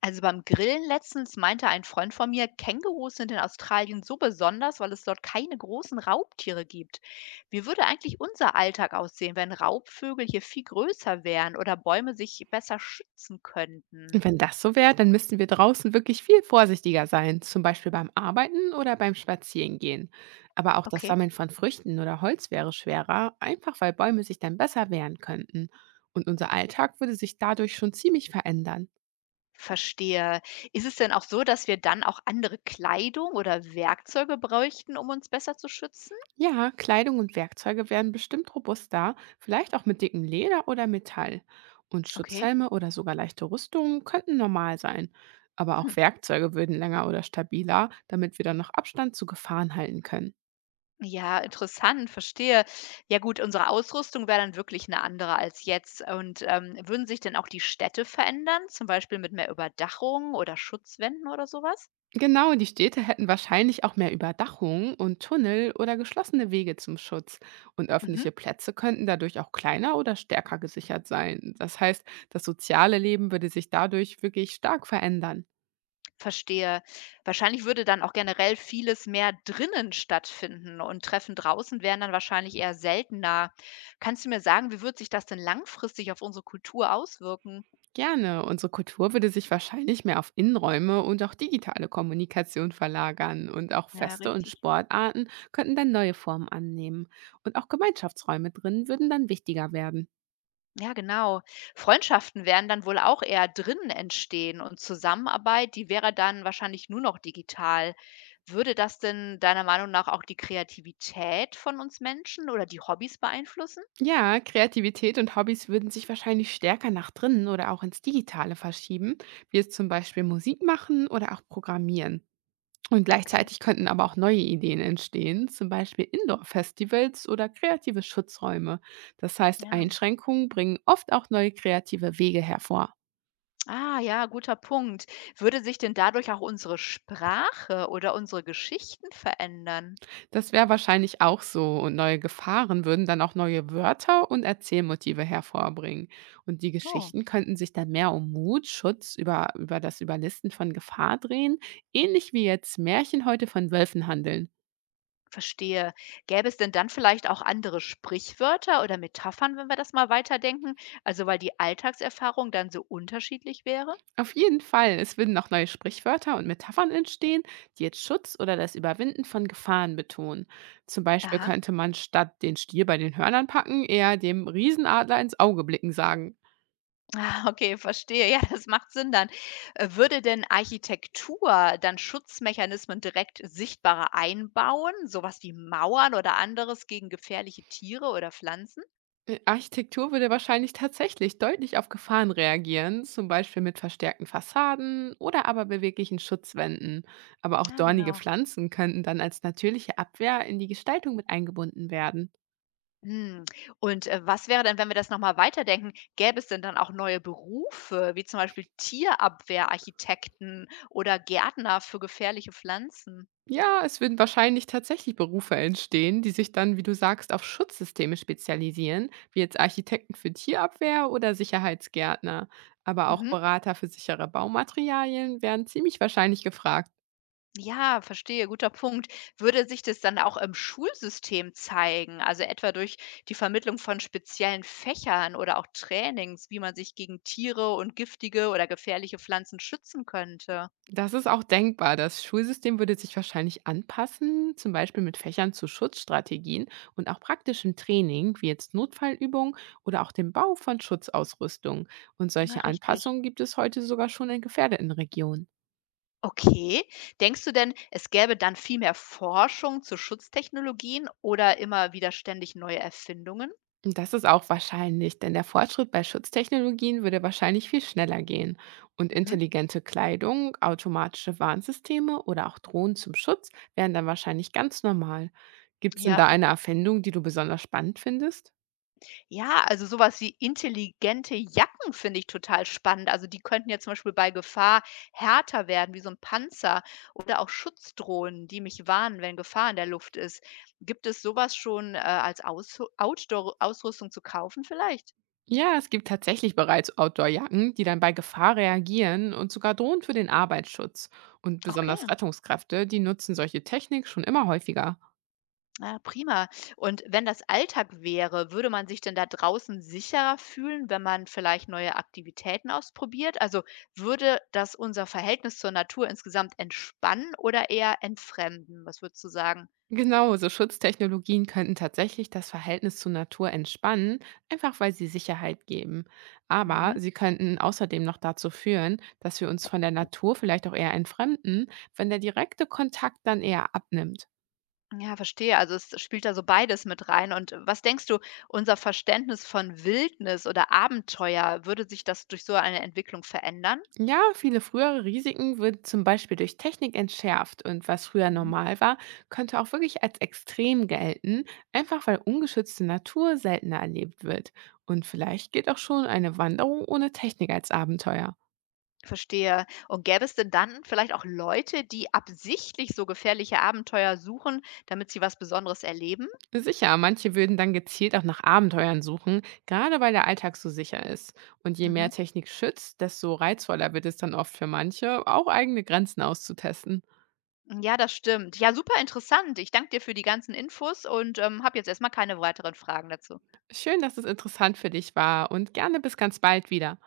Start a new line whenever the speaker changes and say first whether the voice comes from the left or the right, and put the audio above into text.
left: Also beim Grillen letztens meinte ein Freund von mir, Kängurus sind in Australien so besonders, weil es dort keine großen Raubtiere gibt. Wie würde eigentlich unser Alltag aussehen, wenn Raubvögel hier viel größer wären oder Bäume sich besser schützen könnten?
right: Und wenn das so wäre, dann müssten wir draußen wirklich viel vorsichtiger sein, zum Beispiel beim Arbeiten oder beim Spazierengehen. Aber auch das
left: Okay,
right: Sammeln von Früchten oder Holz wäre schwerer, einfach weil Bäume sich dann besser wehren könnten. Und unser Alltag würde sich dadurch schon ziemlich verändern.
left: verstehe. Ist es denn auch so, dass wir dann auch andere Kleidung oder Werkzeuge bräuchten, um uns besser zu schützen?
right: Ja, Kleidung und Werkzeuge werden bestimmt robuster, vielleicht auch mit dickem Leder oder Metall. Und
left: Okay.
right: Schutzhelme oder sogar leichte Rüstungen könnten normal sein. Aber auch Werkzeuge würden länger oder stabiler, damit wir dann noch Abstand zu Gefahren halten können.
left: Ja, interessant, verstehe. Ja gut, unsere Ausrüstung wäre dann wirklich eine andere als jetzt. Und würden sich denn auch die Städte verändern, zum Beispiel mit mehr Überdachung oder Schutzwänden oder sowas?
right: Genau, die Städte hätten wahrscheinlich auch mehr Überdachung und Tunnel oder geschlossene Wege zum Schutz. Und
left: Mhm,
right: öffentliche Plätze könnten dadurch auch kleiner oder stärker gesichert sein. Das heißt, das soziale Leben würde sich dadurch wirklich stark verändern.
left: verstehe. Wahrscheinlich würde dann auch generell vieles mehr drinnen stattfinden und Treffen draußen wären dann wahrscheinlich eher seltener. Kannst du mir sagen, wie wird sich das denn langfristig auf unsere Kultur auswirken?
right: Gerne, unsere Kultur würde sich wahrscheinlich mehr auf Innenräume und auch digitale Kommunikation verlagern. Und auch
left: Ja,
right: Feste und
left: richtig.
right: Sportarten könnten dann neue Formen annehmen. Und auch Gemeinschaftsräume drin würden dann wichtiger werden.
left: Ja, genau. Freundschaften werden dann wohl auch eher drinnen entstehen und Zusammenarbeit, die wäre dann wahrscheinlich nur noch digital. Würde das denn deiner Meinung nach auch die Kreativität von uns Menschen oder die Hobbys beeinflussen?
right: Ja, Kreativität und Hobbys würden sich wahrscheinlich stärker nach drinnen oder auch ins Digitale verschieben, wie es zum Beispiel Musik machen oder auch Programmieren. Und
left: Okay,
right: gleichzeitig könnten aber auch neue Ideen entstehen, zum Beispiel Indoor-Festivals oder kreative Schutzräume. Das heißt,
left: ja.
right: Einschränkungen bringen oft auch neue kreative Wege hervor.
left: Ah, ja, guter Punkt. Würde sich denn dadurch auch unsere Sprache oder unsere Geschichten verändern?
right: Das wäre wahrscheinlich auch so. Und neue Gefahren würden dann auch neue Wörter und Erzählmotive hervorbringen. Und die
left: Oh.
right: Geschichten könnten sich dann mehr um Mut, Schutz, über das Überlisten von Gefahr drehen, ähnlich wie jetzt Märchen heute von Wölfen handeln.
left: Verstehe. Gäbe es denn dann vielleicht auch andere Sprichwörter oder Metaphern, wenn wir das mal weiterdenken? Also weil die Alltagserfahrung dann so unterschiedlich wäre?
right: Auf jeden Fall, es würden auch neue Sprichwörter und Metaphern entstehen, die jetzt Schutz oder das Überwinden von Gefahren betonen. Zum Beispiel
left: Aha.
right: könnte man statt den Stier bei den Hörnern packen, eher dem Riesenadler ins Auge blicken sagen.
left: Ah, okay, verstehe. Ja, das macht Sinn dann. Würde denn Architektur dann Schutzmechanismen direkt sichtbarer einbauen, sowas wie Mauern oder anderes gegen gefährliche Tiere oder Pflanzen?
right: Architektur würde wahrscheinlich tatsächlich deutlich auf Gefahren reagieren, zum Beispiel mit verstärkten Fassaden oder aber beweglichen Schutzwänden. Aber auch
left: Ja,
right: dornige
left: genau.
right: Pflanzen könnten dann als natürliche Abwehr in die Gestaltung mit eingebunden werden.
left: Hm, und was wäre denn, wenn wir das noch mal weiterdenken, gäbe es denn dann auch neue Berufe, wie zum Beispiel Tierabwehrarchitekten oder Gärtner für gefährliche Pflanzen?
right: Ja, es würden wahrscheinlich tatsächlich Berufe entstehen, die sich dann, wie du sagst, auf Schutzsysteme spezialisieren, wie jetzt Architekten für Tierabwehr oder Sicherheitsgärtner. Aber auch
left: Mhm.
right: Berater für sichere Baumaterialien wären ziemlich wahrscheinlich gefragt.
left: Ja, verstehe, guter Punkt. Würde sich das dann auch im Schulsystem zeigen, also etwa durch die Vermittlung von speziellen Fächern oder auch Trainings, wie man sich gegen Tiere und giftige oder gefährliche Pflanzen schützen könnte?
right: Das ist auch denkbar. Das Schulsystem würde sich wahrscheinlich anpassen, zum Beispiel mit Fächern zu Schutzstrategien und auch praktischem Training, wie jetzt Notfallübungen oder auch dem Bau von Schutzausrüstung. Und
left: Ja,
right: solche
left: richtig.
right: Anpassungen gibt es heute sogar schon in gefährdeten Regionen.
left: Okay. Denkst du denn, es gäbe dann viel mehr Forschung zu Schutztechnologien oder immer wieder ständig neue Erfindungen?
right: Und das ist auch wahrscheinlich, denn der Fortschritt bei Schutztechnologien würde wahrscheinlich viel schneller gehen. Und
left: Mhm.
right: intelligente Kleidung, automatische Warnsysteme oder auch Drohnen zum Schutz wären dann wahrscheinlich ganz normal. Gibt es denn
left: Ja.
right: da eine Erfindung, die du besonders spannend findest?
left: Ja, also sowas wie intelligente Jacken finde ich total spannend. Also, die könnten ja zum Beispiel bei Gefahr härter werden, wie so ein Panzer oder auch Schutzdrohnen, die mich warnen, wenn Gefahr in der Luft ist. Gibt es sowas schon, als Aus Outdoor-Ausrüstung zu kaufen vielleicht?
right: Ja, es gibt tatsächlich bereits Outdoor-Jacken, die dann bei Gefahr reagieren und sogar drohen für den Arbeitsschutz. Und besonders
left: Okay.
right: Rettungskräfte, die nutzen solche Technik schon immer häufiger.
left: Ah, prima. Und wenn das Alltag wäre, würde man sich denn da draußen sicherer fühlen, wenn man vielleicht neue Aktivitäten ausprobiert? Also würde das unser Verhältnis zur Natur insgesamt entspannen oder eher entfremden? Was würdest du sagen?
right: Genau, so Schutztechnologien könnten tatsächlich das Verhältnis zur Natur entspannen, einfach weil sie Sicherheit geben. Aber
left: Mhm.
right: sie könnten außerdem noch dazu führen, dass wir uns von der Natur vielleicht auch eher entfremden, wenn der direkte Kontakt dann eher abnimmt.
left: Ja, verstehe. Also es spielt da so beides mit rein. Und was denkst du, unser Verständnis von Wildnis oder Abenteuer, würde sich das durch so eine Entwicklung verändern?
right: Ja, viele frühere Risiken wurden zum Beispiel durch Technik entschärft und was früher normal war, könnte auch wirklich als extrem gelten, einfach weil ungeschützte Natur seltener erlebt wird. Und vielleicht gilt auch schon eine Wanderung ohne Technik als Abenteuer.
left: Verstehe. Und gäbe es denn dann vielleicht auch Leute, die absichtlich so gefährliche Abenteuer suchen, damit sie was Besonderes erleben?
right: Sicher, manche würden dann gezielt auch nach Abenteuern suchen, gerade weil der Alltag so sicher ist. Und je mehr
left: Mhm.
right: Technik schützt, desto reizvoller wird es dann oft für manche, auch eigene Grenzen auszutesten.
left: Ja, das stimmt. Ja, super interessant. Ich danke dir für die ganzen Infos und habe jetzt erstmal keine weiteren Fragen dazu.
right: Schön, dass es interessant für dich war und gerne bis ganz bald wieder.